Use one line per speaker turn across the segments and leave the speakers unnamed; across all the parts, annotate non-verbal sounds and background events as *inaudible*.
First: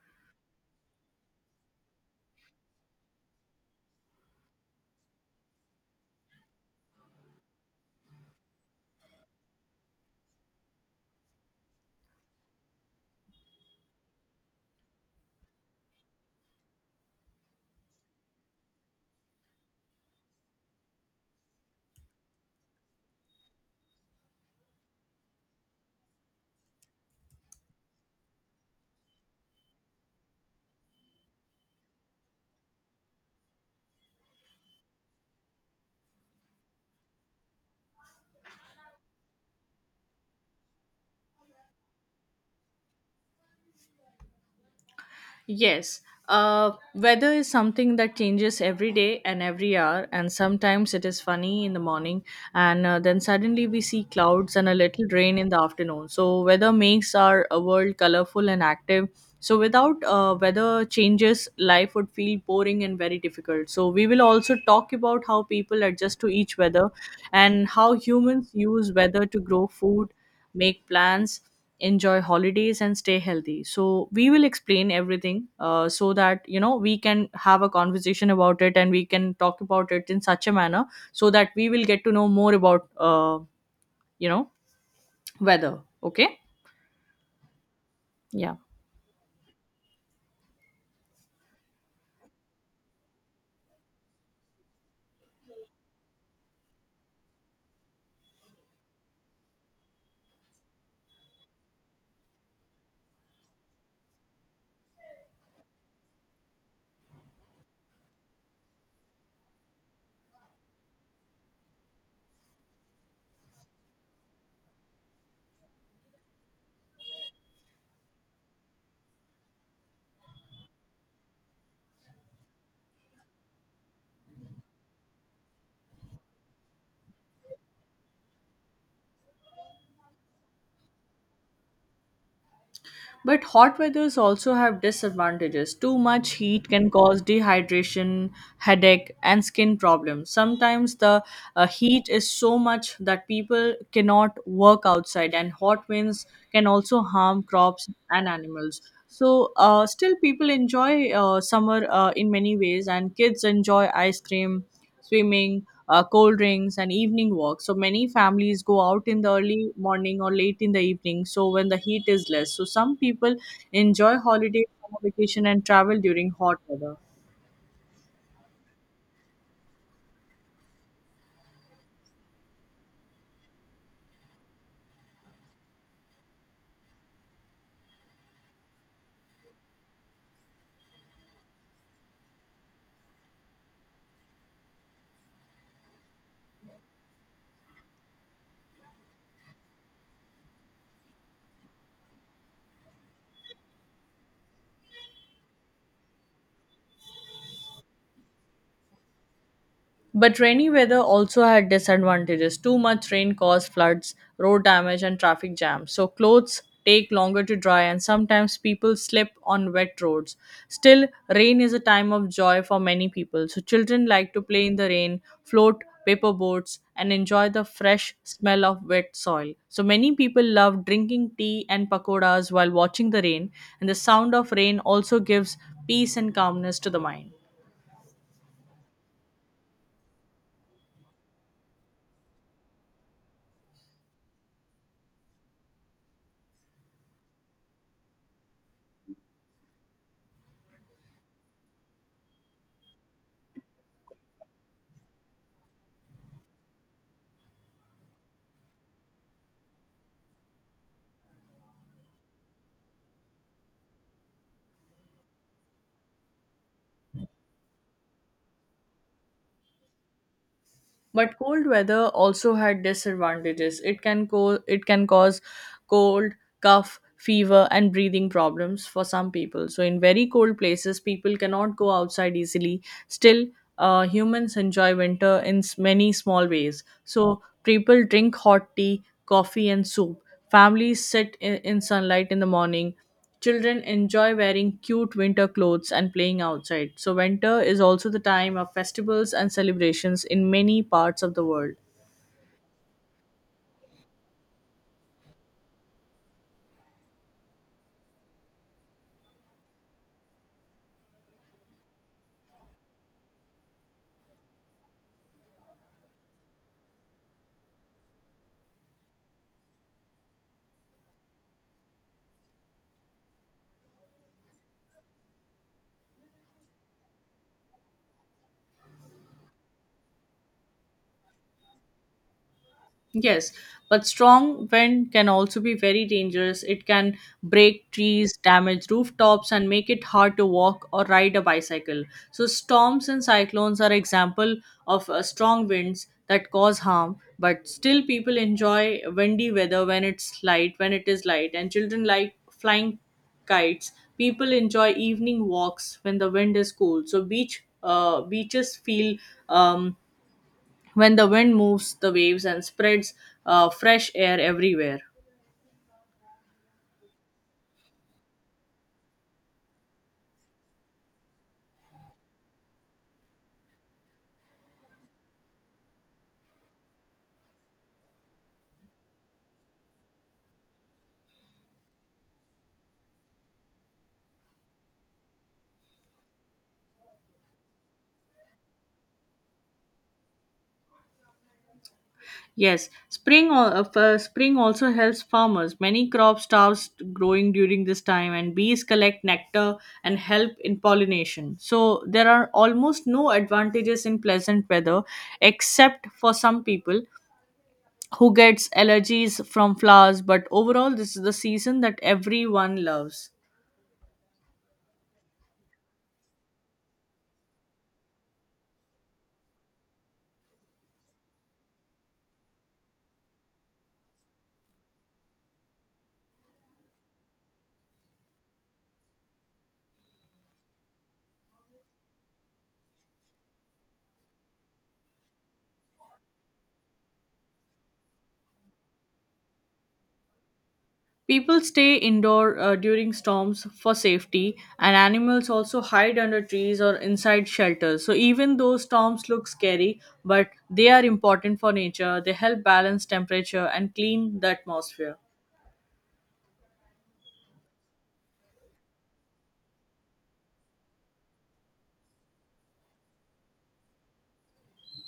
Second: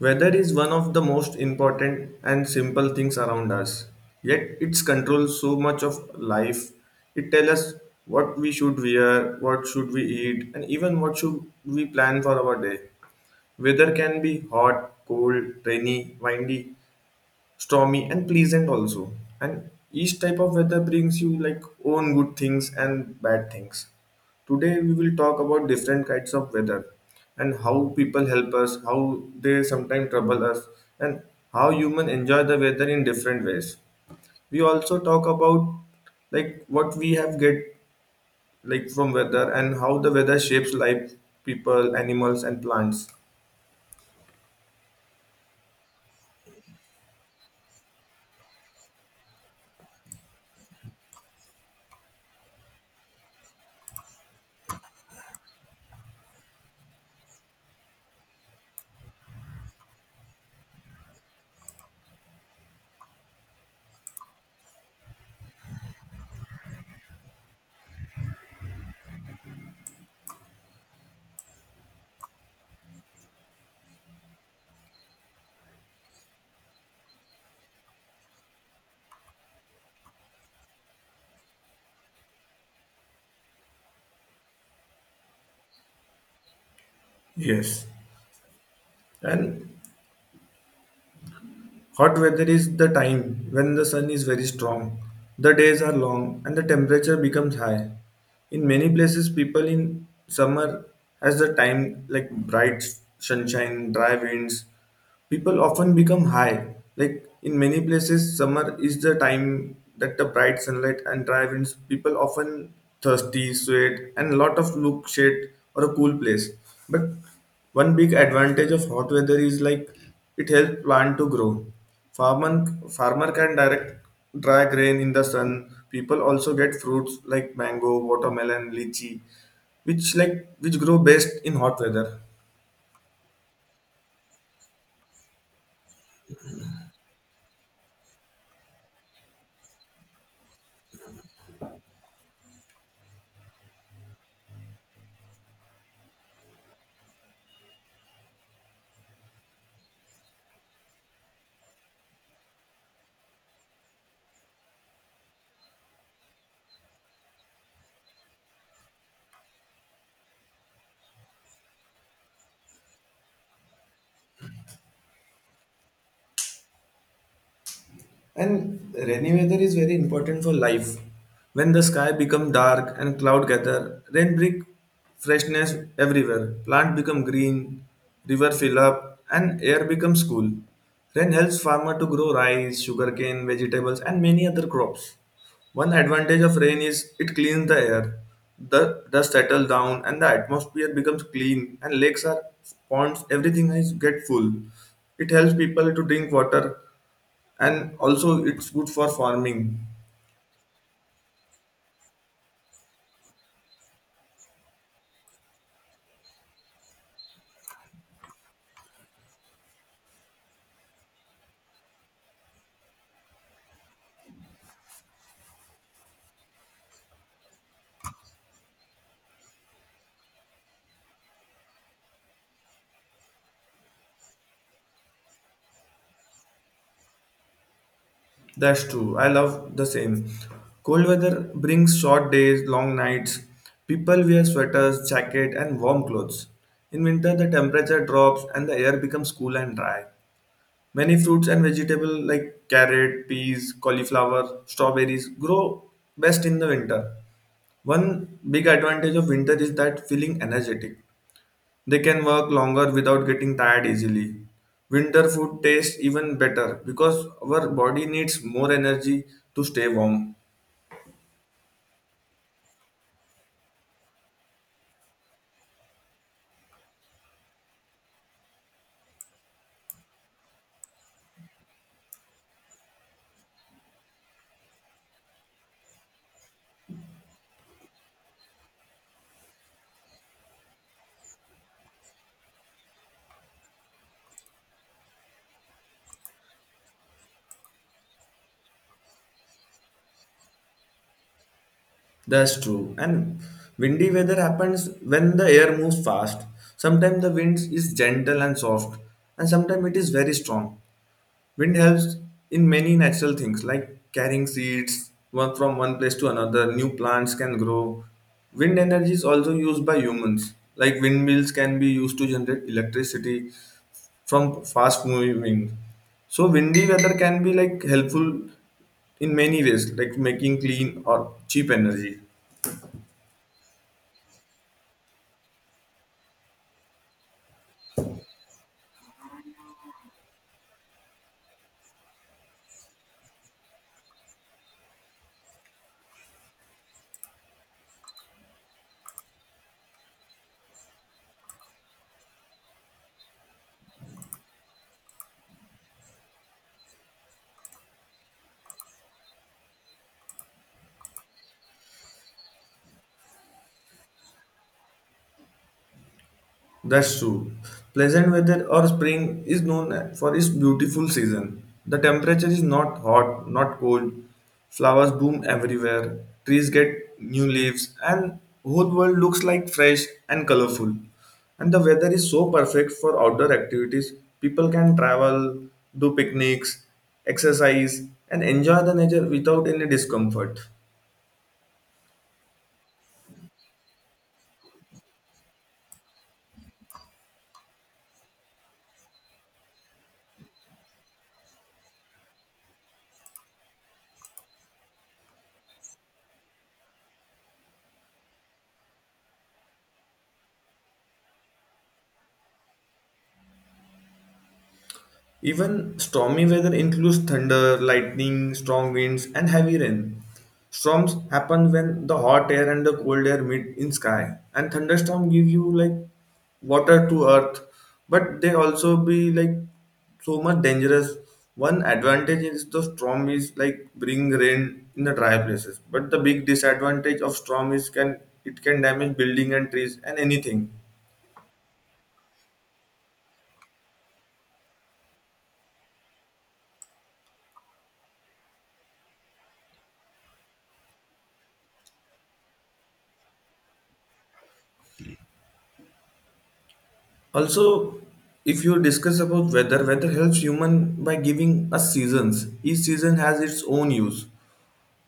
Weather is one of the most important and simple things around us, yet it controls so much of life. It tells us what we should wear, what should we eat, and even what should we plan for our day. Weather can be hot, cold, rainy, windy, stormy and pleasant also, and each type of weather brings you like own good things and bad things. Today we will talk about different kinds of weather and how people help us, how they sometimes trouble us, and how humans enjoy the weather in different ways. We also talk about like what we have get like from weather and how the weather shapes life, people, animals and plants.
Yes. Weather is something that changes every day and every hour, and sometimes it is funny in the morning, and then suddenly we see clouds and a little rain in the afternoon. So, weather makes our world colorful and active. So, without weather changes, life would feel boring and very difficult. So, we will also talk about how people adjust to each weather and how humans use weather to grow food, make plans, enjoy holidays and stay healthy. So we will explain everything so that we can have a conversation about it, and we can talk about it in such a manner so that we will get to know more about you know weather, okay?
Yes.
Yeah.
and Hot weather is the time when the sun is very strong, the days are long, and the temperature becomes high. In many places, people in summer has the time like bright sunshine, dry winds, people often become high. Like in many places, summer is the time that the bright sunlight and dry winds. People often thirsty, sweat, and a lot of look shade or a cool place. But one big advantage of hot weather is like it helps plant to grow. Farmer can direct dry grain in the sun. People also get fruits like mango, watermelon, lychee, which grow best in hot weather.
But hot weathers also have disadvantages. Too much heat can cause dehydration, headache, and skin problems. Sometimes the heat is so much that people cannot work outside, and hot winds can also harm crops and animals. So, still, people enjoy summer in many ways, and kids enjoy ice cream, swimming, cold drinks, and evening walks. So many families go out in the early morning or late in the evening, so when the heat is less. So some people enjoy holidays, summer vacation, and travel during hot weather.
And rainy weather is very important for life. When the sky become dark and cloud gather, rain bring freshness everywhere. Plant become green, river fill up, and air becomes cool. Rain helps farmer to grow rice, sugarcane, vegetables, and many other crops. One advantage of rain is it cleans the air. The dust settles down and the atmosphere becomes clean, and lakes are ponds, everything is get full. It helps people to drink water, and also it's good for farming.
But rainy weather also had disadvantages. Too much rain caused floods, road damage, and traffic jams. So clothes take longer to dry, and sometimes people slip on wet roads. Still, rain is a time of joy for many people. So children like to play in the rain, float paper boats, and enjoy the fresh smell of wet soil. So many people love drinking tea and pakoras while watching the rain, and the sound of rain also gives peace and calmness to the mind.
That's true, I love the same. Cold weather brings short days, long nights. People wear sweaters, jacket and warm clothes. In winter, the temperature drops and the air becomes cool and dry. Many fruits and vegetables like carrot, peas, cauliflower, strawberries grow best in the winter. One big advantage of winter is that feeling energetic. They can work longer without getting tired easily. Winter food tastes even better because our body needs more energy to stay warm.
But cold weather also had disadvantages. It can cause cold, cough, fever and breathing problems for some people. So in very cold places people cannot go outside easily. Still, humans enjoy winter in many small ways. So people drink hot tea, coffee and soup. Families sit in sunlight in the morning. Children enjoy wearing cute winter clothes and playing outside. So, winter is also the time of festivals and celebrations in many parts of the world.
That's true. And windy weather happens when the air moves fast. Sometimes the wind is gentle and soft, and sometimes it is very strong. Wind helps in many natural things like carrying seeds one from one place to another, new plants can grow. Wind energy is also used by humans, like windmills can be used to generate electricity, from fast moving. So windy weather can be like helpful in many ways, like making clean or cheap energy.
Yes, but strong wind can also be very dangerous. It can break trees, damage rooftops, and make it hard to walk or ride a bicycle. So, storms and cyclones are example of strong winds that cause harm. But still, people enjoy windy weather when it is light, and children like flying kites. People enjoy evening walks when the wind is cool. So, beaches feel um, when the wind moves the waves and spreads fresh air everywhere.
That's true. Pleasant weather or spring is known for its beautiful season. The temperature is not hot, not cold. Flowers bloom everywhere. Trees get new leaves and whole world looks like fresh and colorful. And the weather is so perfect for outdoor activities. People can travel, do picnics, exercise and enjoy the nature without any discomfort.
Yes, spring also helps farmers. Many crops starts growing during this time, and bees collect nectar and help in pollination. So there are almost no advantages in pleasant weather, except for some people who gets allergies from flowers. But overall, this is the season that everyone loves.
Even stormy weather includes thunder, lightning, strong winds, and heavy rain. Storms happen when the hot air and the cold air meet in sky, and thunderstorm give you like water to earth, but they also be like so much dangerous. One advantage is the storm is like bring rain in the dry places, but the big disadvantage of storm is can it can damage building and trees and anything.
People stay indoor during storms for safety, and animals also hide under trees or inside shelters. So, even though storms look scary, but they are important for nature, they help balance temperature and clean the atmosphere.
Also, if you discuss about weather, weather helps human by giving us seasons. Each season has its own use.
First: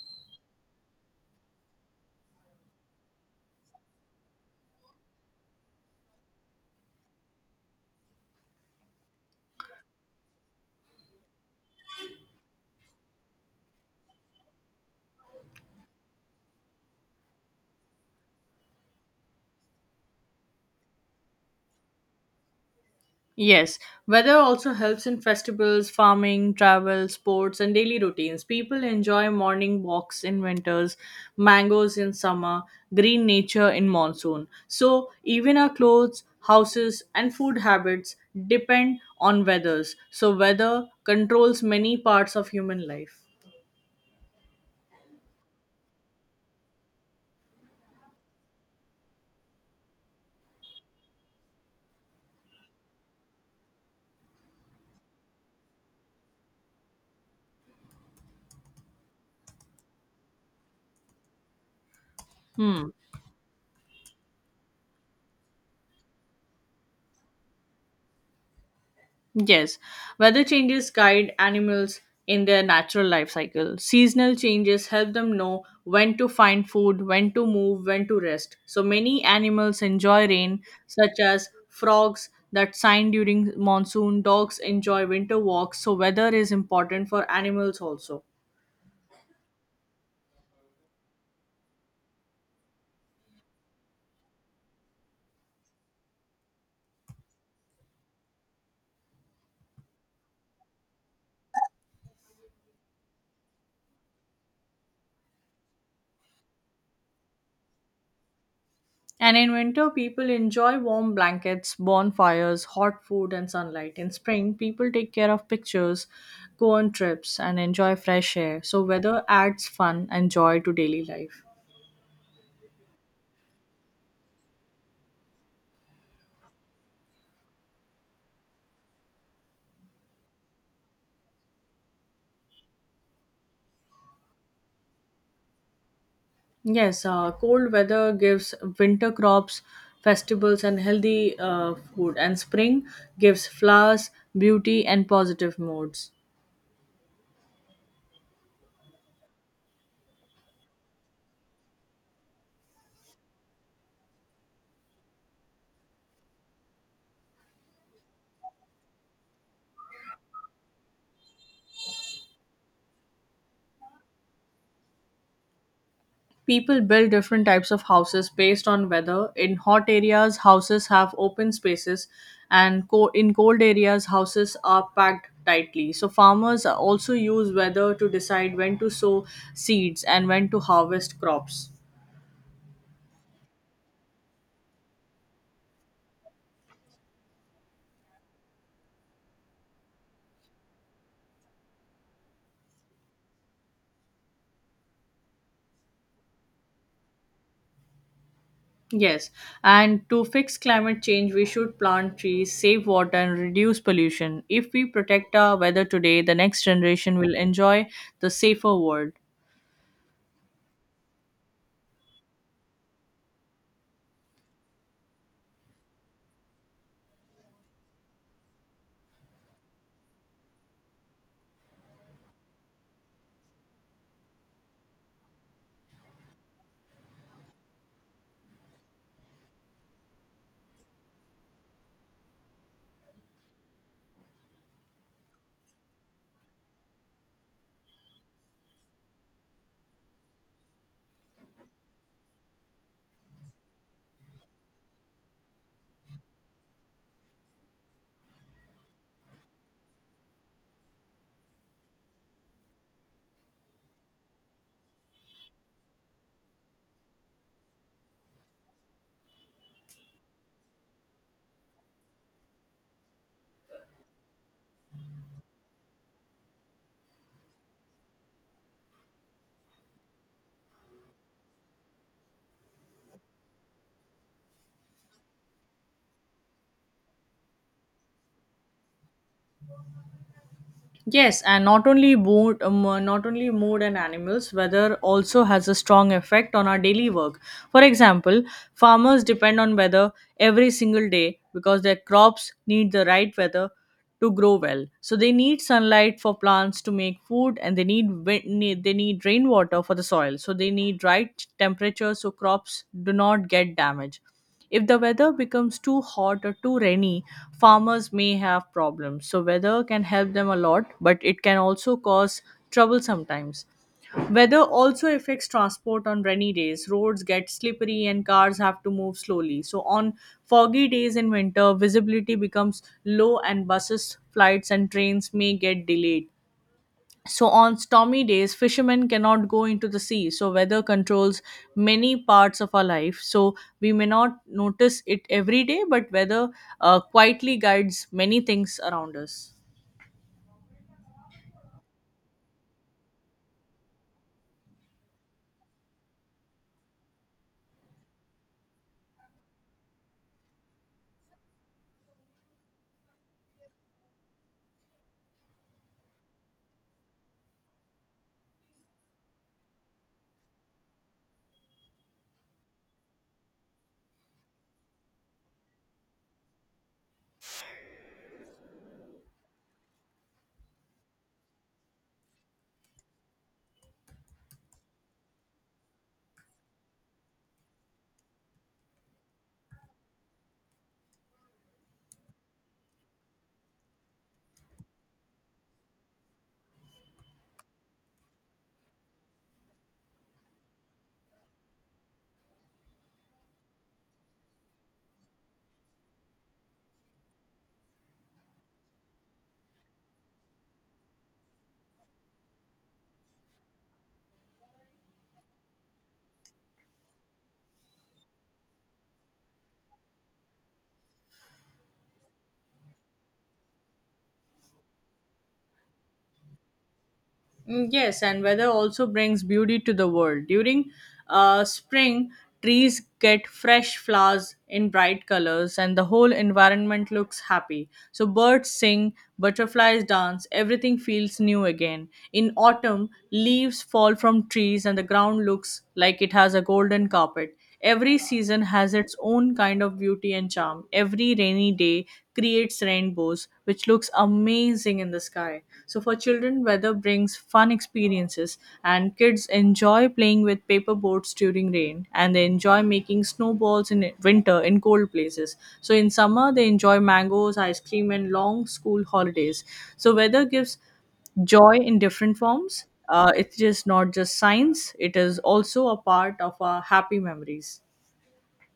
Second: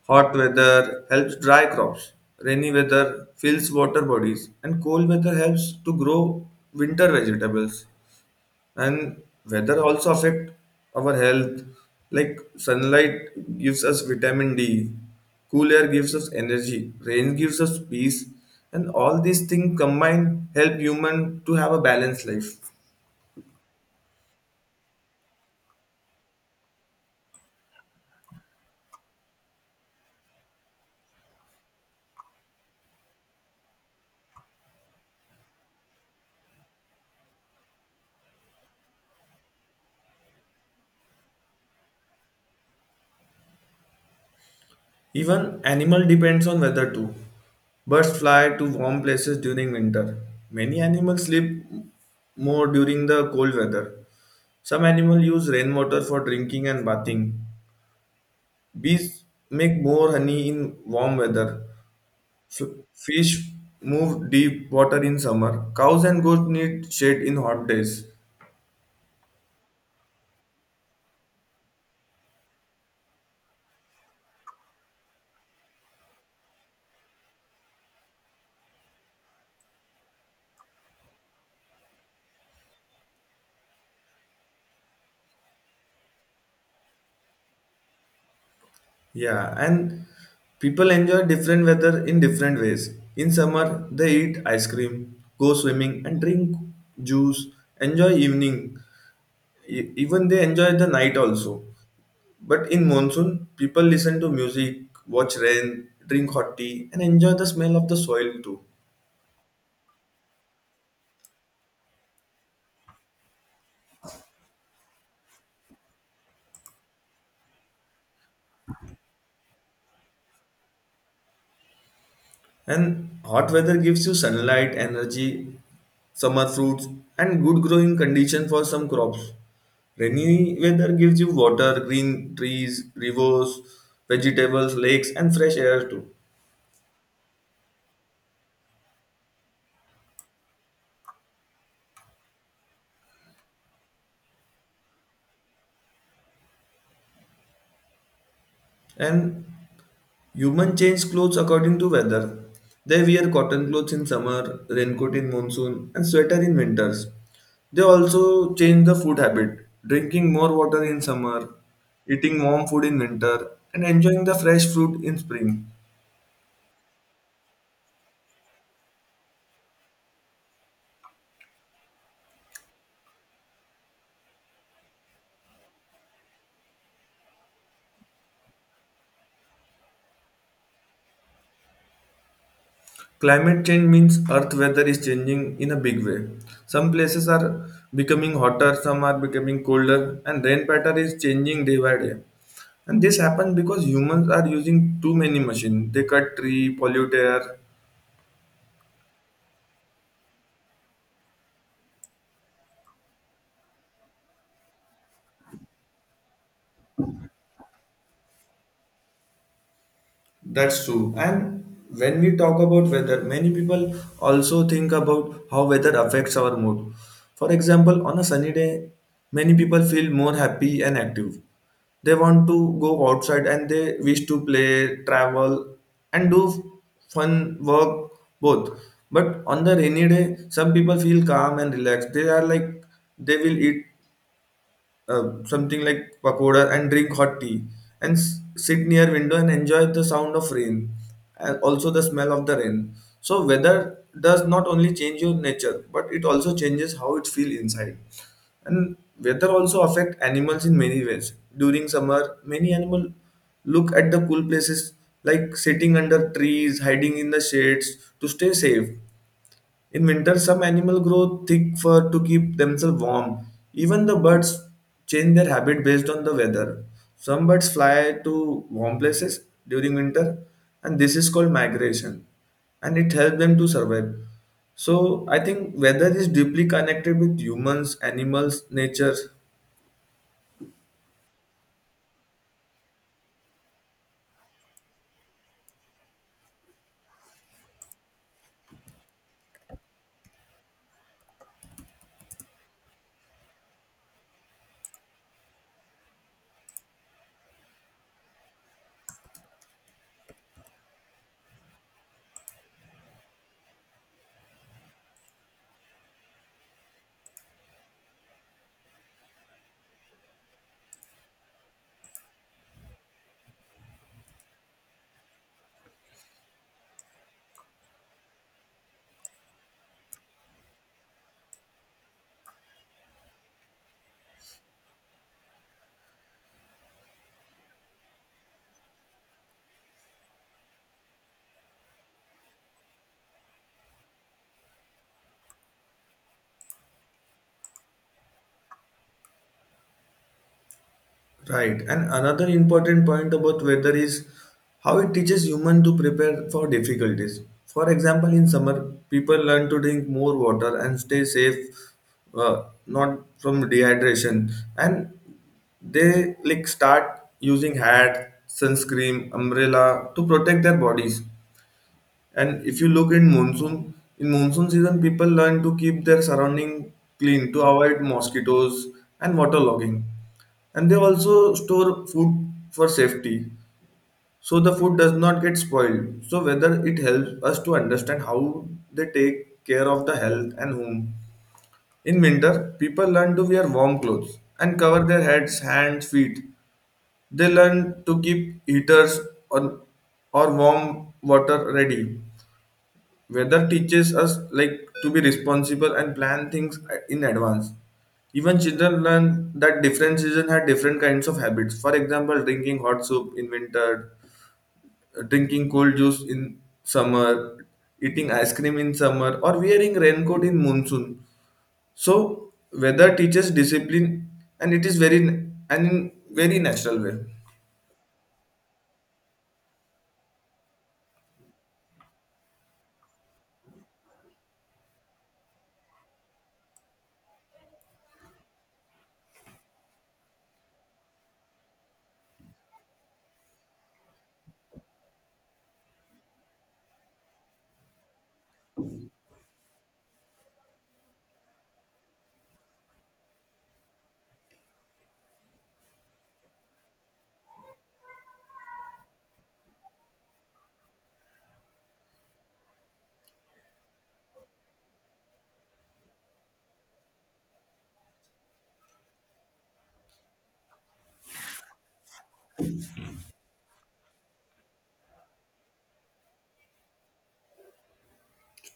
Hot weather helps dry crops. Rainy weather fills water bodies, and cold weather helps to grow winter vegetables. And weather also affect our health. Like sunlight gives us vitamin D, cool air gives us energy, rain gives us peace, and all these things combined help human to have a balanced life.
Yes, weather also helps in festivals, farming, travel, sports, and daily routines. People enjoy morning walks in winters, mangoes in summer, green nature in monsoon. So, even our clothes, houses, and food habits depend on weathers. So, weather controls many parts of human life.
Even animal depends on weather too. Birds fly to warm places during winter. Many animals sleep more during the cold weather. Some animals use rainwater for drinking and bathing. Bees make more honey in warm weather. F-
Hmm.
Fish move deep water in summer. Cows and goats need shade in hot days.
Yes, weather changes guide animals in their natural life cycle. Seasonal changes help them know when to find food, when to move, when to rest. So many animals enjoy rain, such as frogs that sign during monsoon, dogs enjoy winter walks. So, weather is important for animals also.
Yeah, and people enjoy different weather in different ways. In summer, they eat ice cream, go swimming, and drink juice, enjoy evening. Even they enjoy the night also. But in monsoon, people listen to music, watch rain, drink hot tea, and enjoy the smell of the soil too.
And in winter, people enjoy warm blankets, bonfires, hot food, and sunlight. In spring, people take care of pictures, go on trips, and enjoy fresh air. So, weather adds fun and joy to daily life.
And hot weather gives you sunlight, energy, summer fruits, and good growing condition for some crops. Rainy weather gives you water, green trees, rivers, vegetables, lakes, and fresh air too.
Yes, cold weather gives winter crops, festivals, and healthy food, and spring gives flowers, beauty, and positive moods.
And Human change clothes according to weather. They wear cotton clothes in summer, raincoat in monsoon, and sweater in winters. They also change the food habit, drinking more water in summer, eating warm food in winter, and enjoying the fresh fruit in spring.
People build different types of houses based on weather. In hot areas, houses have open spaces, and in cold areas, houses are packed tightly. So, farmers also use weather to decide when to sow seeds and when to harvest crops.
Climate change means earth weather is changing in a big way. Some places are becoming hotter, some are becoming colder, and rain pattern is changing day by day. And this happens because humans are using too many machines. They cut tree, pollute air.
Yes, and to fix climate change, we should plant trees, save water, and reduce pollution. If we protect our weather today, the next generation will enjoy the safer world.
That's true. And when we talk about weather, many people also think about how weather affects our mood. For example, on a sunny day, many people feel more happy and active. They want to go outside and they wish to play, travel, and do fun work both. But on the rainy day, some people feel calm and relaxed. They are like they will eat something like pakoda and drink hot tea, and sit near window and enjoy the sound of rain and also the smell of the rain. So weather does not only change your nature, but it also changes how it feel inside. And weather also affect animals in many ways. During summer, many animal look at the cool places, like sitting under trees, hiding in the shades to stay safe. In winter, some animals grow thick fur to keep themselves warm. Even the birds change their habit based on the weather. Some birds fly to warm places during winter, and this is called migration, and it helps them to survive. So, I think weather is deeply connected with humans, animals, nature.
Yes, and not only mood, not only mood and animals, weather also has a strong effect on our daily work. For example, farmers depend on weather every single day because their crops need the right weather to grow well. So they need sunlight for plants to make food, and they need rainwater for the soil. So they need right temperature so crops do not get damaged. If the weather becomes too hot or too rainy, farmers may have problems. So, weather can help them a lot, but it can also cause trouble sometimes. Weather also affects transport on rainy days. Roads get slippery and cars have to move slowly. So, on foggy days in winter, visibility becomes low and buses, flights, and trains may get delayed. So, on stormy days, fishermen cannot go into the sea. So, weather controls many parts of our life. So, we may not notice it every day, but weather quietly guides many things around us.
Right. And another important point about weather is how it teaches human to prepare for difficulties. For example, in summer, people learn to drink more water and stay safe, not from dehydration. And they like start using hat, sunscreen, umbrella to protect their bodies. And if you look in monsoon season, people learn to keep their surrounding clean to avoid mosquitoes and waterlogging, and they also store food for safety, so the food does not get spoiled. So whether it helps us to understand how they take care of the health and home. In winter, people learn to wear warm clothes and cover their heads, hands, feet. They learn to keep heaters, or, or warm water ready. Weather teaches us like to be responsible and plan things in advance. Even children learn that different seasons have different kinds of habits. For example, drinking hot soup in winter, drinking cold juice in summer, eating ice cream in summer, or wearing raincoat in monsoon. So weather teaches discipline, and it is very and in very natural way.
Mm, yes, and weather also brings beauty to the world. During spring, trees get fresh flowers in bright colors, and the whole environment looks happy. So, birds sing, butterflies dance, everything feels new again. In autumn, leaves fall from trees, and the ground looks like it has a golden carpet. Every season has its own kind of beauty and charm. Every rainy day creates rainbows, which looks amazing in the sky. So, for children, weather brings fun experiences, and kids enjoy playing with paper boats during rain, and they enjoy making snowballs in winter in cold places. So, in summer, they enjoy mangoes, ice cream, and long school holidays. So, weather gives joy in different forms. It is not just science, it is also a part of our happy memories.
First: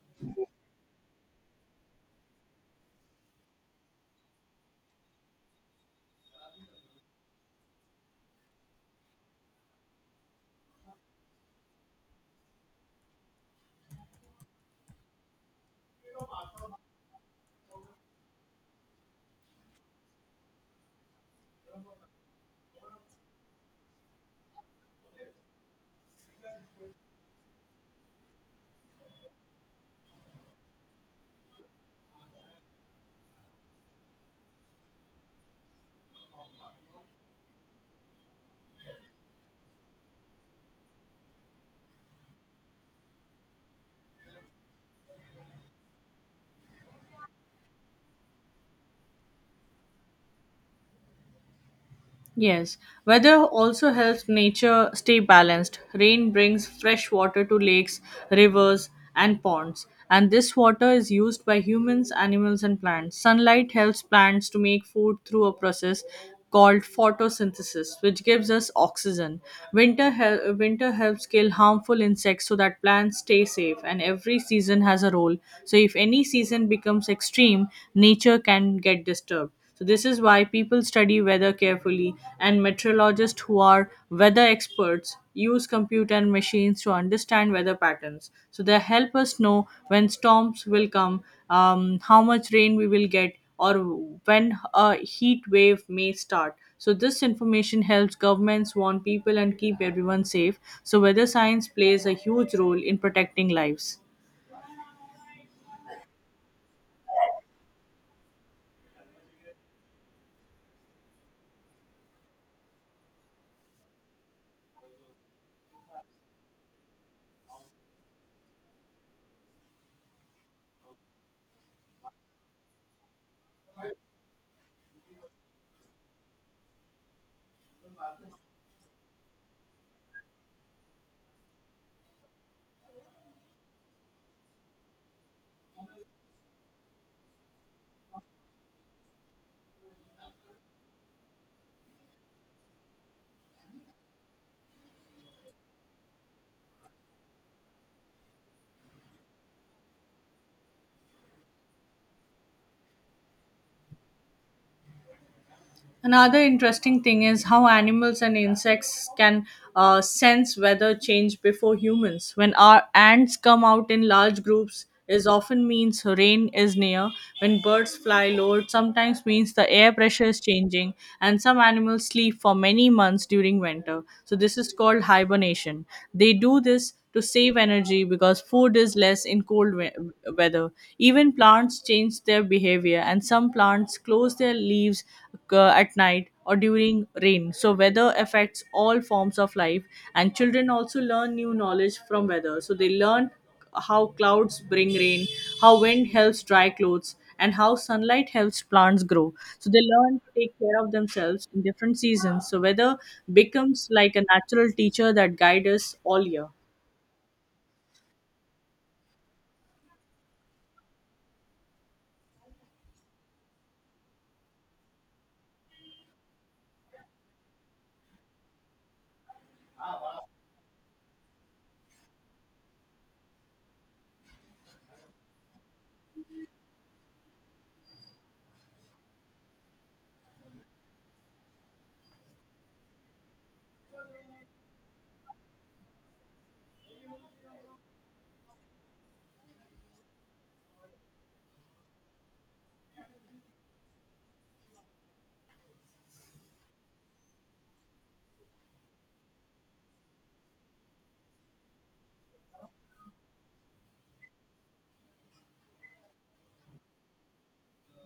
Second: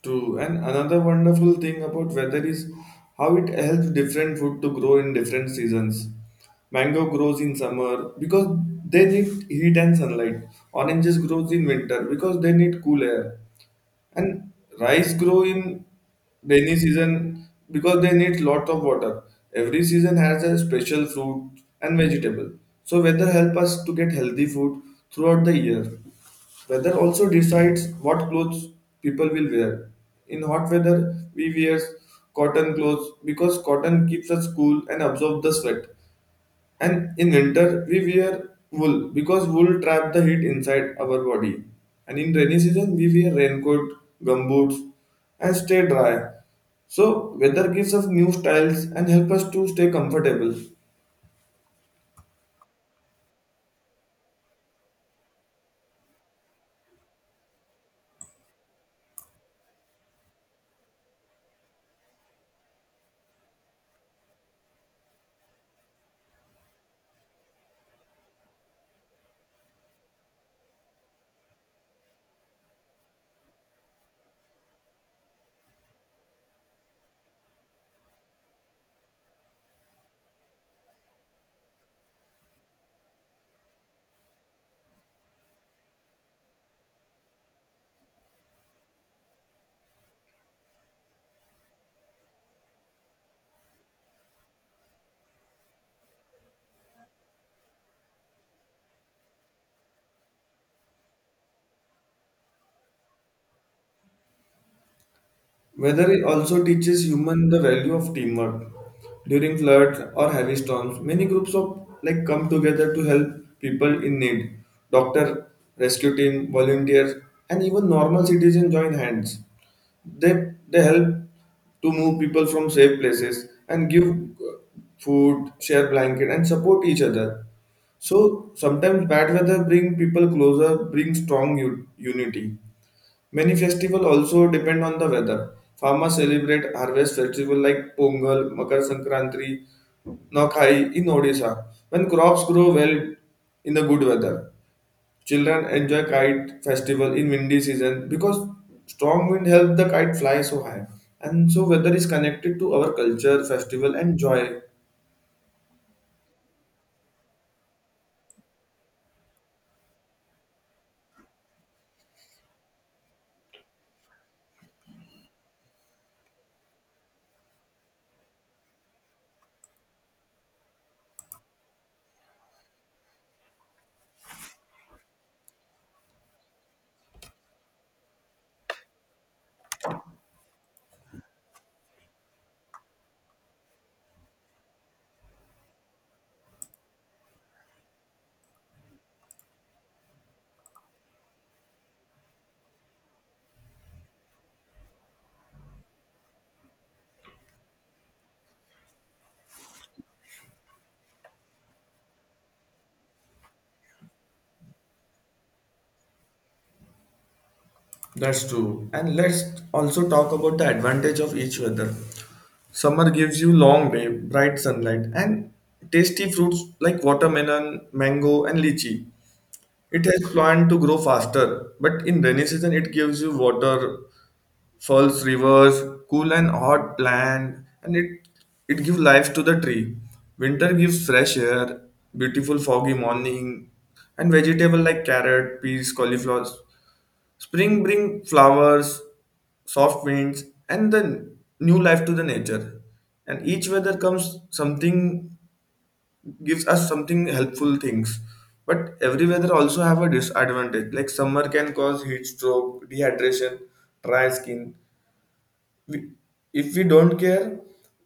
True. And another wonderful thing about weather is how it helps different food to grow in different seasons. Mango grows in summer because they need heat and sunlight. Oranges grows in winter because they need cool air, and rice grow in rainy season because they need lot of water. Every season has a special fruit and vegetable. So weather help us to get healthy food throughout the year. Weather also decides what clothes people will wear. In hot weather we wear cotton clothes because cotton keeps us cool and absorb the sweat. And in winter, we wear wool because wool trap the heat inside our body. And in rainy season, we wear raincoat, gumboots, and stay dry. So weather gives us new styles and help us to stay comfortable.
Yes, weather also helps nature stay balanced. Rain brings fresh water to lakes, rivers, and ponds, and this water is used by humans, animals, and plants. Sunlight helps plants to make food through a process called photosynthesis, which gives us oxygen. Winter helps kill harmful insects so that plants stay safe, and every season has a role. So, if any season becomes extreme, nature can get disturbed. So this is why people study weather carefully and meteorologists who are weather experts use computer and machines to understand weather patterns. So they help us know when storms will come, how much rain we will get, or when a heat wave may start. So this information helps governments warn people and keep everyone safe. So weather science plays a huge role in protecting lives.
Weather it also teaches human the value of teamwork. During floods or heavy storms, many groups of like come together to help people in need. Doctor, rescue team, volunteers, and even normal citizens join hands. they they help to move people from safe places and give food, share blanket and support each other. So sometimes bad weather bring people closer, bring strong unity. Many festivals also depend on the weather. Farmers celebrate harvest festival like Pongal, Makar Sankranti, Nokai in Odisha when crops grow well in the good weather. Children enjoy kite festival in windy season because strong wind help the kite fly so high. And so weather is connected to our culture, festival, and joy.
Another interesting thing is how animals and insects can sense weather change before humans. When our ants come out in large groups, is often means rain is near. When birds fly low, it sometimes means the air pressure is changing. And some animals sleep for many months during winter. So this is called hibernation. They do this to save energy because food is less in weather. Even plants change their behavior, and some plants close their leaves at night or during rain. So, weather affects all forms of life, and children also learn new knowledge from weather. So, they learn how clouds bring rain, how wind helps dry clothes, and how sunlight helps plants grow. So they learn to take care of themselves in different seasons. So weather becomes like a natural teacher that guides us all year.
That's true. And let's also talk about the advantage of each weather. Summer gives you long day, bright sunlight, and tasty fruits like watermelon, mango, and lychee. It has plant to grow faster, but in rainy season it gives you water, falls rivers, cool and hot land, and it gives life to the tree. Winter gives fresh air, beautiful foggy morning, and vegetable like carrot, peas, cauliflower. Spring bring flowers, soft winds, and the new life to the nature. And each weather comes something gives us something helpful things. But every weather also have a disadvantage. Like summer can cause heat stroke, dehydration, dry skin, we, if we don't care,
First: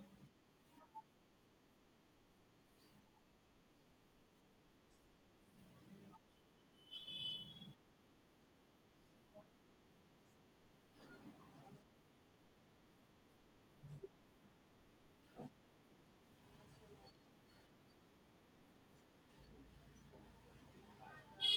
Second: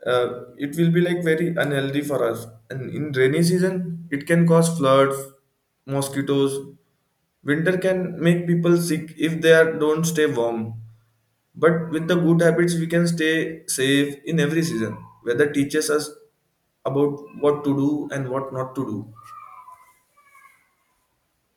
it will be like very unhealthy for us. And in rainy season it can cause floods, mosquitoes. Winter can make people sick if they are, don't stay warm, but with the good habits we can stay safe in every season. Weather teaches us about what to do and what not to do.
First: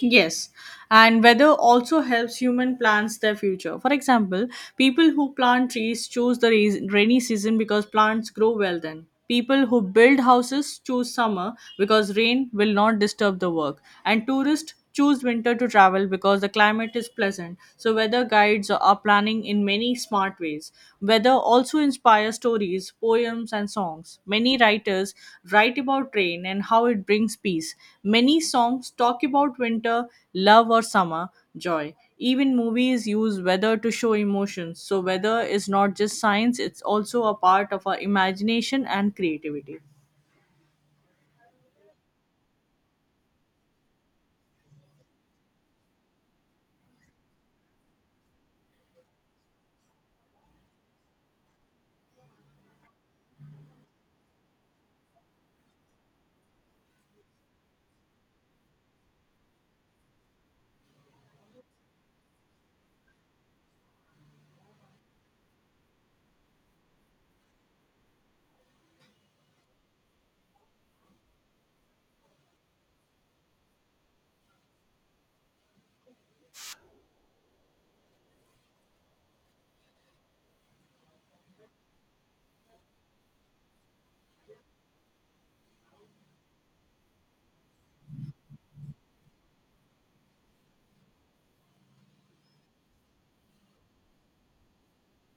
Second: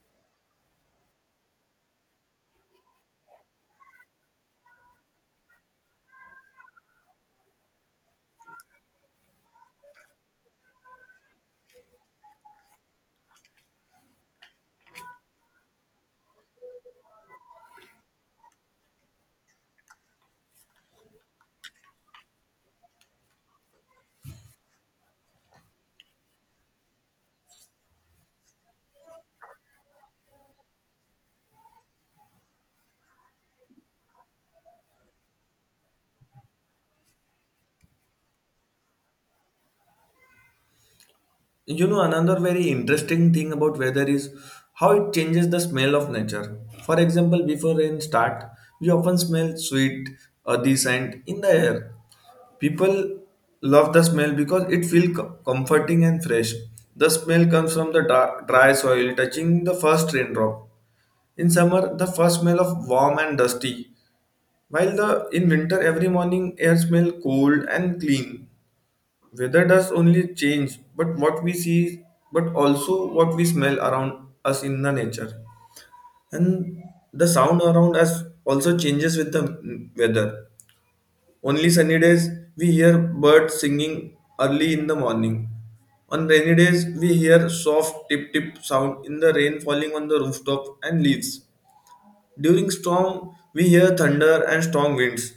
Yes, and weather also helps human plans their future. For example, people who plant trees choose the rainy season because plants grow well then. People who build houses choose summer because rain will not disturb the work. And tourists choose winter to travel because the climate is pleasant. So, weather guides are planning in many many smart ways. Weather also inspires stories, poems, and songs. Many writers write about rain and how it brings peace. Many songs talk about winter, love, or summer, joy. Even movies use weather to show emotions. So, weather is not just science, it's also a part of our imagination and creativity.
You know, another very interesting thing about weather is how it changes the smell of nature. For example, before rain start, we often smell sweet, earthy scent in the air. People love the smell because it feels comforting and fresh. The smell comes from the dry soil touching the first raindrop. In summer, the first smell of warm and dusty, while the in winter every morning air smell cold and clean. Weather does only change, but what we see, but also what we smell around us in the nature. And the sound around us also changes with the weather. Only sunny days, we hear birds singing early in the morning. On rainy days, we hear soft tip tip sound in the rain falling on the rooftop and leaves. During storm, we hear thunder and strong winds.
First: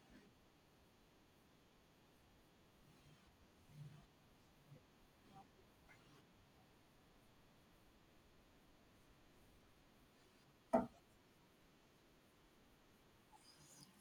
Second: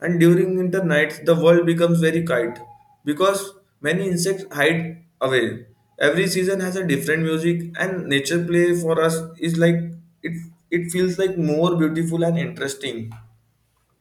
And during winter nights, the world becomes very quiet because many insects hide away. Every season has a different music, and nature play for us is like it. It feels like more beautiful and interesting.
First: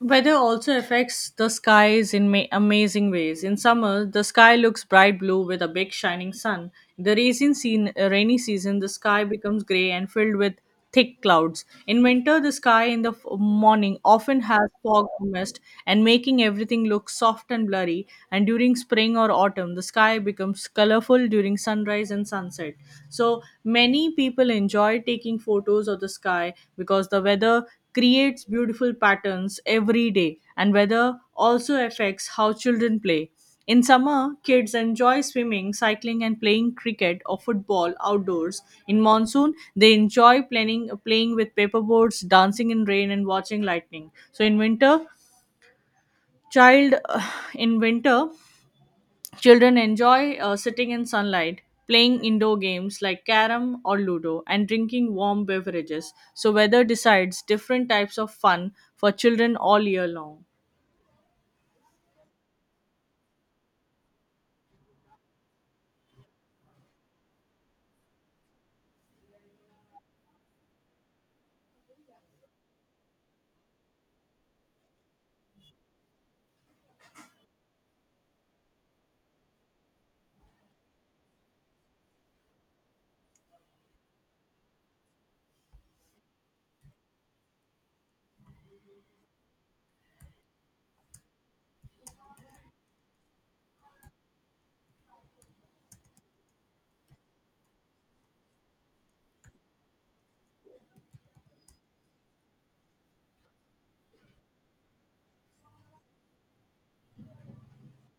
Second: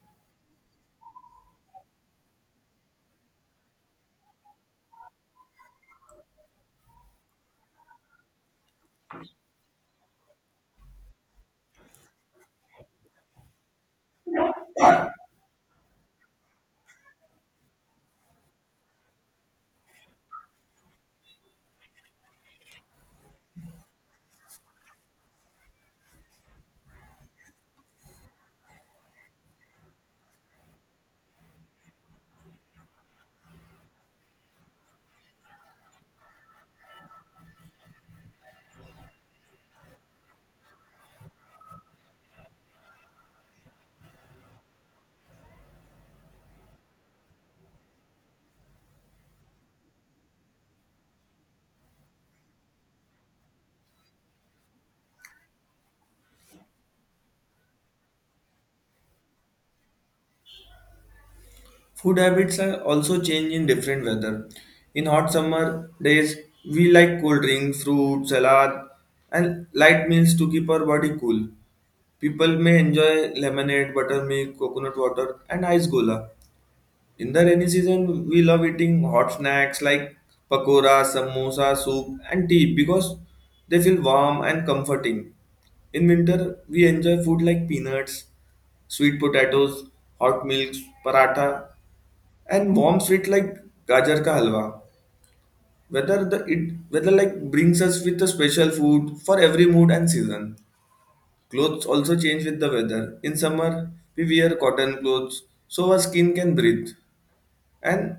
Weather also affects the skies in amazing ways. In summer, the sky looks bright blue with a big shining sun. In the rainy season, the sky becomes grey and filled with thick clouds. In winter, the sky in the morning often has fog or mist and making everything look soft and blurry. And during spring or autumn, the sky becomes colorful during sunrise and sunset. So many people enjoy taking photos of the sky because the weather creates beautiful patterns every day, and weather also affects how children play. In summer, kids enjoy swimming, cycling, and playing cricket or football outdoors. In monsoon, they enjoy playing with paperboards, dancing in rain, and watching lightning. So in winter, child *sighs* in winter Children enjoy sitting in sunlight, playing indoor games like carom or ludo, and drinking warm beverages. So, weather decides different types of fun for children all year long.
Food habits are also change in different weather. In hot summer days, we like cold drinks, fruit, salad, and light meals to keep our body cool. People may enjoy lemonade, buttermilk, coconut water, and ice gola. In the rainy season, we love eating hot snacks like pakora, samosa, soup, and tea because they feel warm and comforting. In winter, we enjoy food like peanuts, sweet potatoes, hot milks, paratha, and warm sweet like gajar ka halwa. Whether the it whether like brings us with a special food for every mood and season. Clothes also change with the weather. In summer, we wear cotton clothes so our skin can breathe. And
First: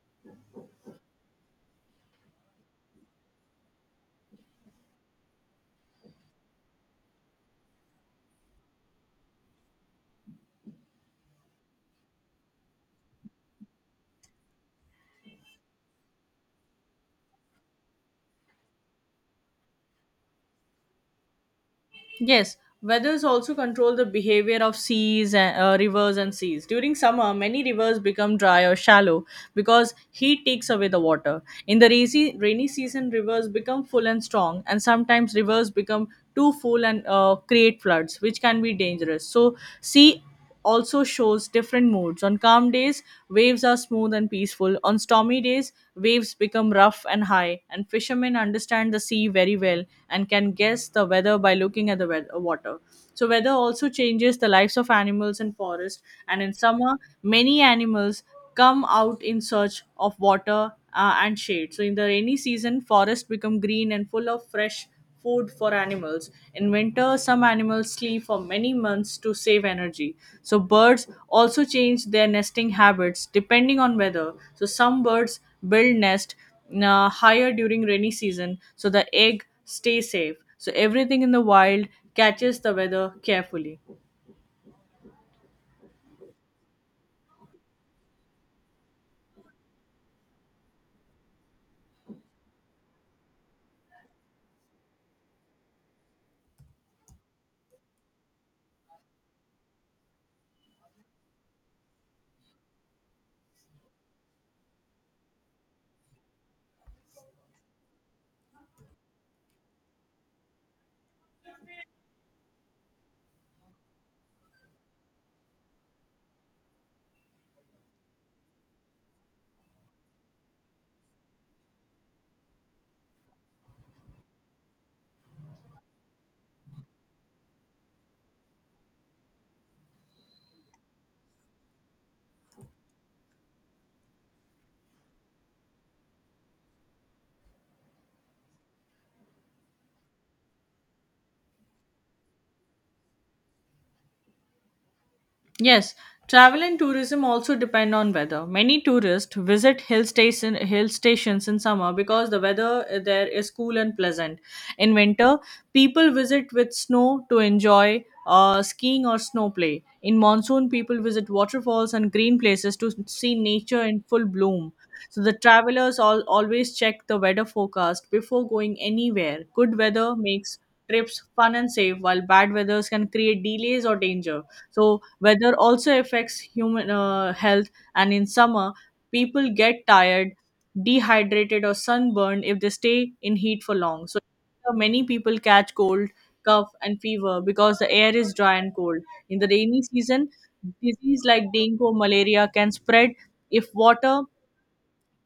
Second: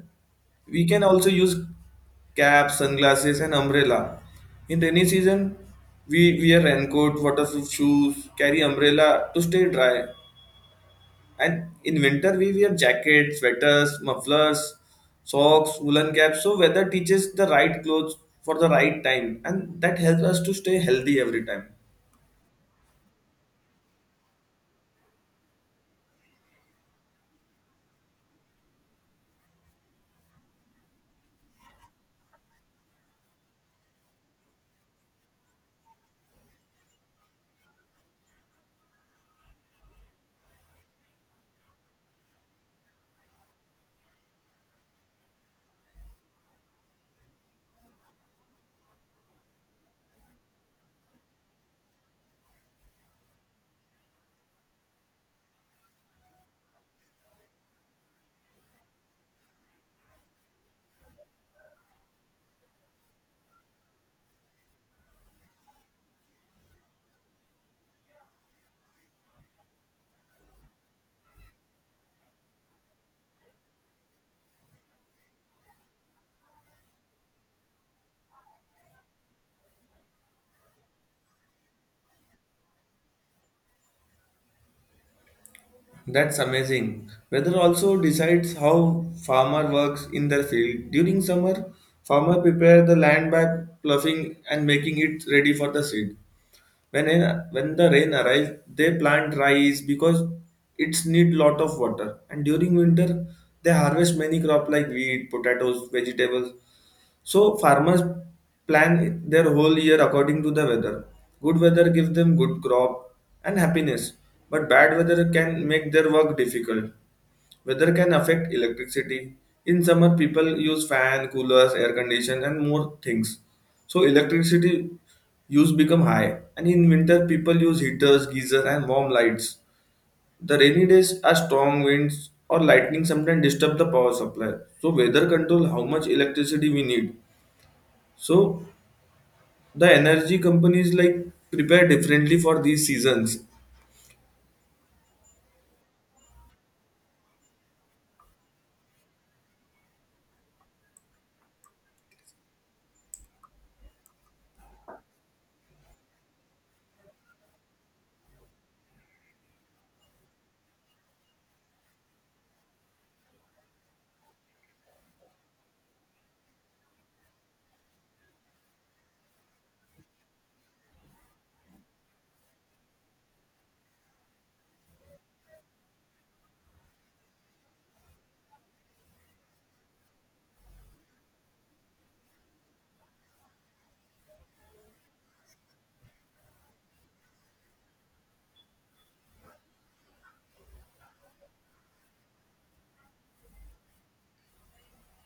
we can also use caps, sunglasses, and umbrella. In rainy season, we wear raincoat, waterproof shoes, carry umbrella to stay dry. And in winter, we wear jackets, sweaters, mufflers, socks, woolen caps. So weather teaches the right clothes for the right time, and that helps us to stay healthy every time.
Yes, weathers also control the behavior of seas and rivers and seas. During summer, many rivers become dry or shallow because heat takes away the water. In the rainy season, rivers become full and strong, and sometimes rivers become too full and create floods, which can be dangerous. So, sea also shows different moods. On calm days, waves are smooth and peaceful. On stormy days, waves become rough and high. And fishermen understand the sea very well and can guess the weather by looking at the water. So, weather also changes the lives of animals in forest. And in summer, many animals come out in search of water and shade. So, in the rainy season, forests become green and full of fresh food for animals. In winter, some animals sleep for many months to save energy. So, birds also change their nesting habits depending on weather. So, some birds build nest higher during rainy season so the egg stay safe. So, everything in the wild catches the weather carefully.
That's amazing. Weather also decides how farmer works in their field. During summer, farmer prepare the land by ploughing and making it ready for the seed. When the rain arrives, they plant rice because it's need lot of water. And during winter, they harvest many crop like wheat, potatoes, vegetables, so farmers plan their whole year according to the weather. Good weather gives them good crop and happiness, but bad weather can make their work difficult. Weather can affect electricity. In summer, people use fan, coolers, air condition, and more things. So electricity use become high, and in winter, people use heaters, geyser, and warm lights. The rainy days are strong winds or lightning sometimes disturb the power supply. So weather control how much electricity we need. So the energy companies like prepare differently for these seasons.
Yes, travel and tourism also depend on weather. Many tourists visit hill stations in summer because the weather there is cool and pleasant. In winter, people visit with snow to enjoy skiing or snow play. In monsoon, people visit waterfalls and green places to see nature in full bloom. So the travelers all always check the weather forecast before going anywhere. Good weather makes trips fun and safe, while bad weathers can create delays or danger. So weather also affects human health, and in summer, people get tired, dehydrated, or sunburned if they stay in heat for long. So many people catch cold, cough, and fever because the air is dry and cold. In the rainy season, disease like dengue or malaria can spread if water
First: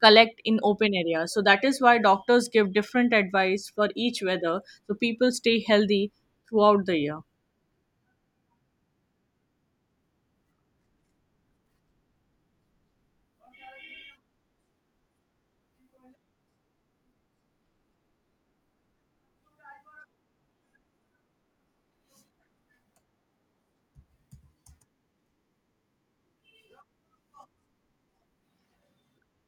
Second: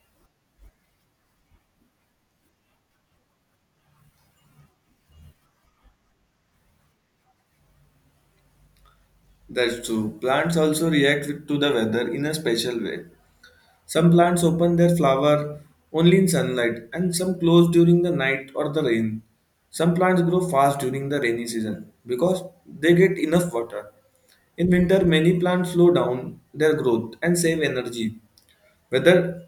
collect in open areas. So that is why doctors give different advice for each weather, so people stay healthy throughout the year.
That's true. Plants also to the weather in a special way. Some plants open their flower only in sunlight, and some close during the night or the rain. Some plants grow fast during the rainy season because they get enough water. In winter, many plants slow down their growth and save energy. Weather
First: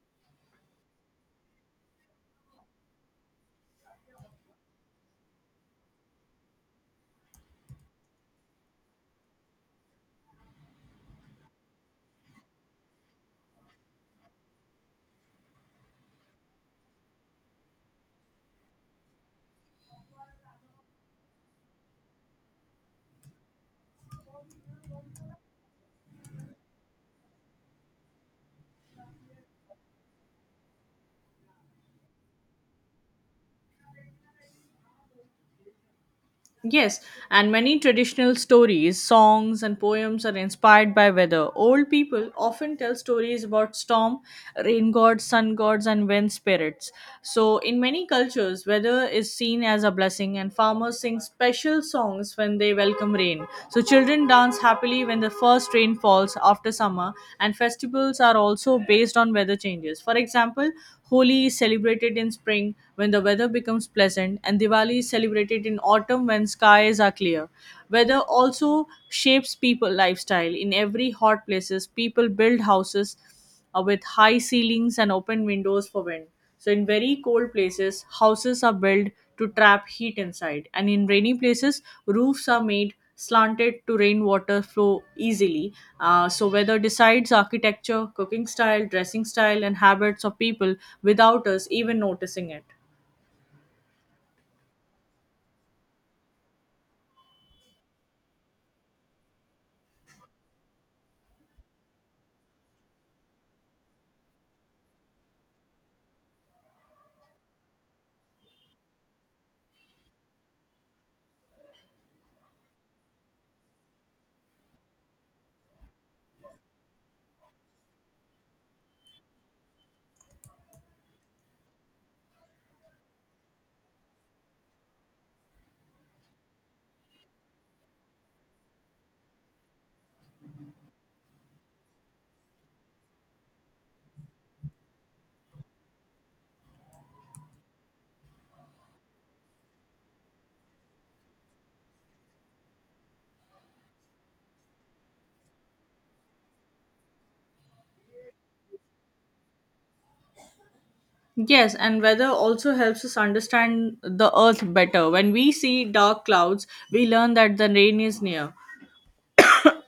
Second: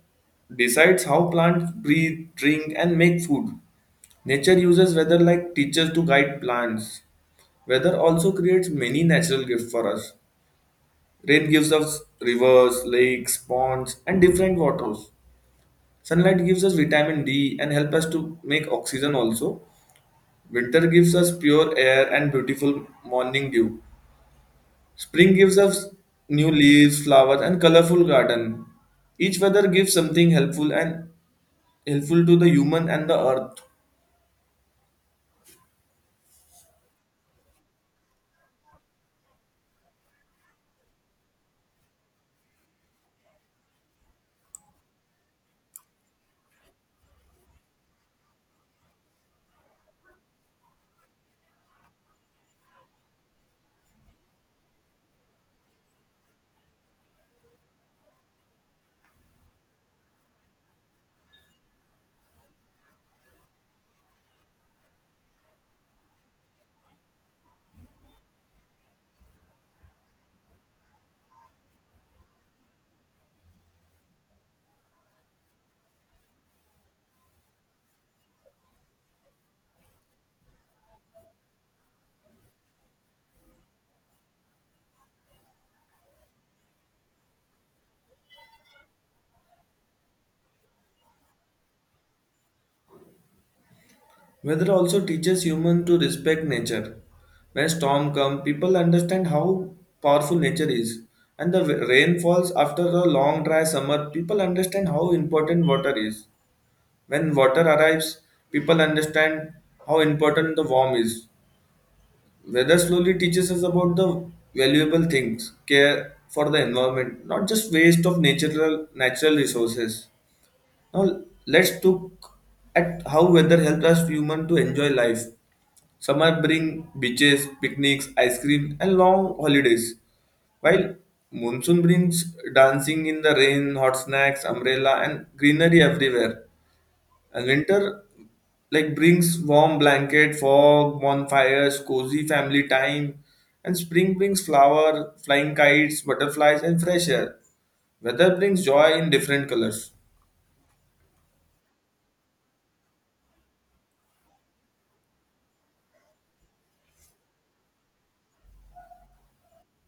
decides how plants breathe, drink, and make food. Nature uses weather like teachers to guide plants. Weather also creates many natural gifts for us. Rain gives us rivers, lakes, ponds, and different waters. Sunlight gives us vitamin D and help us to make oxygen also. Winter gives us pure air and beautiful morning dew. Spring gives us new leaves, flowers, and colorful garden. Each weather gives something helpful and helpful to the human and the earth.
Yes, and many traditional stories, songs, and poems are inspired by weather. Old people often tell stories about storm, rain gods, sun gods, and wind spirits. So, in many cultures, weather is seen as a blessing, and farmers sing special songs when they welcome rain. So, children dance happily when the first rain falls after summer, and festivals are also based on weather changes. For example, Holi is celebrated in spring when the weather becomes pleasant, and Diwali is celebrated in autumn when skies are clear. Weather also shapes people lifestyle. In every hot places, people build houses with high ceilings and open windows for wind. So in very cold places, houses are built to trap heat inside, and in rainy places, roofs are made slanted to rainwater flow easily. So, weather decides architecture, cooking style, dressing style, and habits of people without us even noticing it.
Weather also teaches humans to respect nature. When storm come, people understand how powerful nature is. And the rain falls after a long dry summer, people understand how important water is. When water arrives, people understand how important the warm is. Weather slowly teaches us about the valuable things, care for the environment, not just waste of natural resources. Now let's look at how weather helps us human to enjoy life. Summer bring beaches, picnics, ice cream, and long holidays. While monsoon brings dancing in the rain, hot snacks, umbrella, and greenery everywhere. And winter like brings warm blanket, fog, bonfires, cozy family time. And spring brings flower, flying kites, butterflies, and fresh air. Weather brings joy in different colors.
Yes, and weather also helps us understand the earth better. When we see dark clouds, we learn that the rain is near.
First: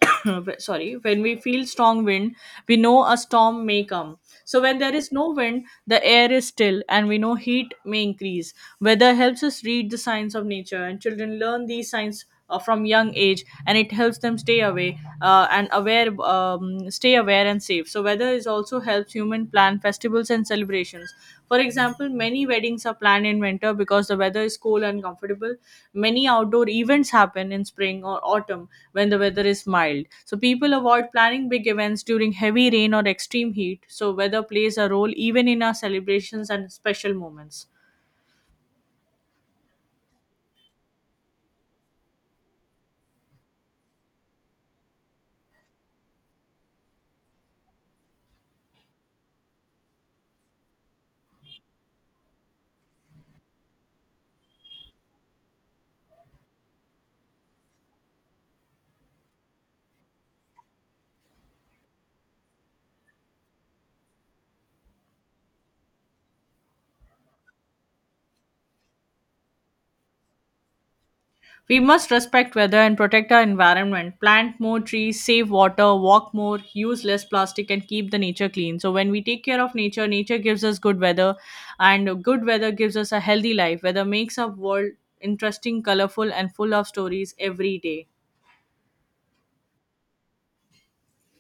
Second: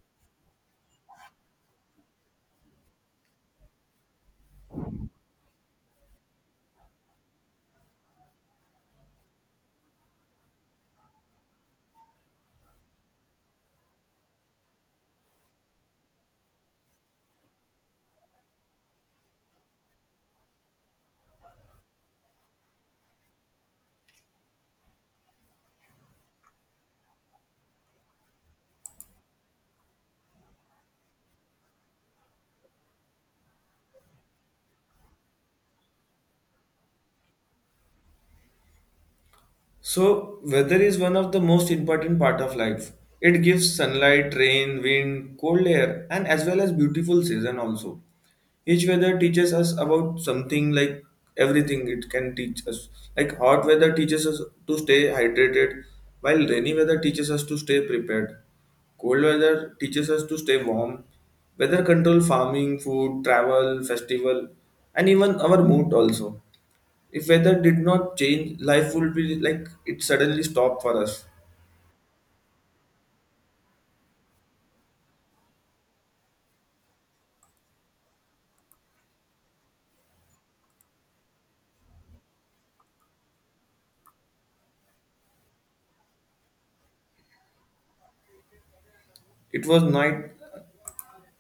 *laughs* *coughs* Sorry, when we feel strong wind, we know a storm may come. So when there is no wind, the air is still, and we know heat may increase. Weather helps us read the signs of nature, and children learn these signs from young age, and it helps them stay away and aware, stay aware and safe. So weather is also helps human plan festivals and celebrations. For example, many weddings are planned in winter because the weather is cool and comfortable. Many outdoor events happen in spring or autumn when the weather is mild. So people avoid planning big events during heavy rain or extreme heat. So weather plays a role even in our celebrations and special moments.
So weather is one of the most important part of life. It gives sunlight, rain, wind, cold air, and as well as beautiful season also. Each weather teaches us about something like everything it can teach us. Like hot weather teaches us to stay hydrated, while rainy weather teaches us to stay prepared. Cold weather teaches us to stay warm. Weather control farming, food, travel, festival, and even our mood also. If weather did not change, life would be like it suddenly stopped for us.
We must respect weather and protect our environment. Plant more trees, save water, walk more, use less plastic, and keep the nature clean. So, when we take care of nature, nature gives us good weather, and good weather gives us a healthy life. Weather makes our world interesting, colorful, and full of stories every day.
It was night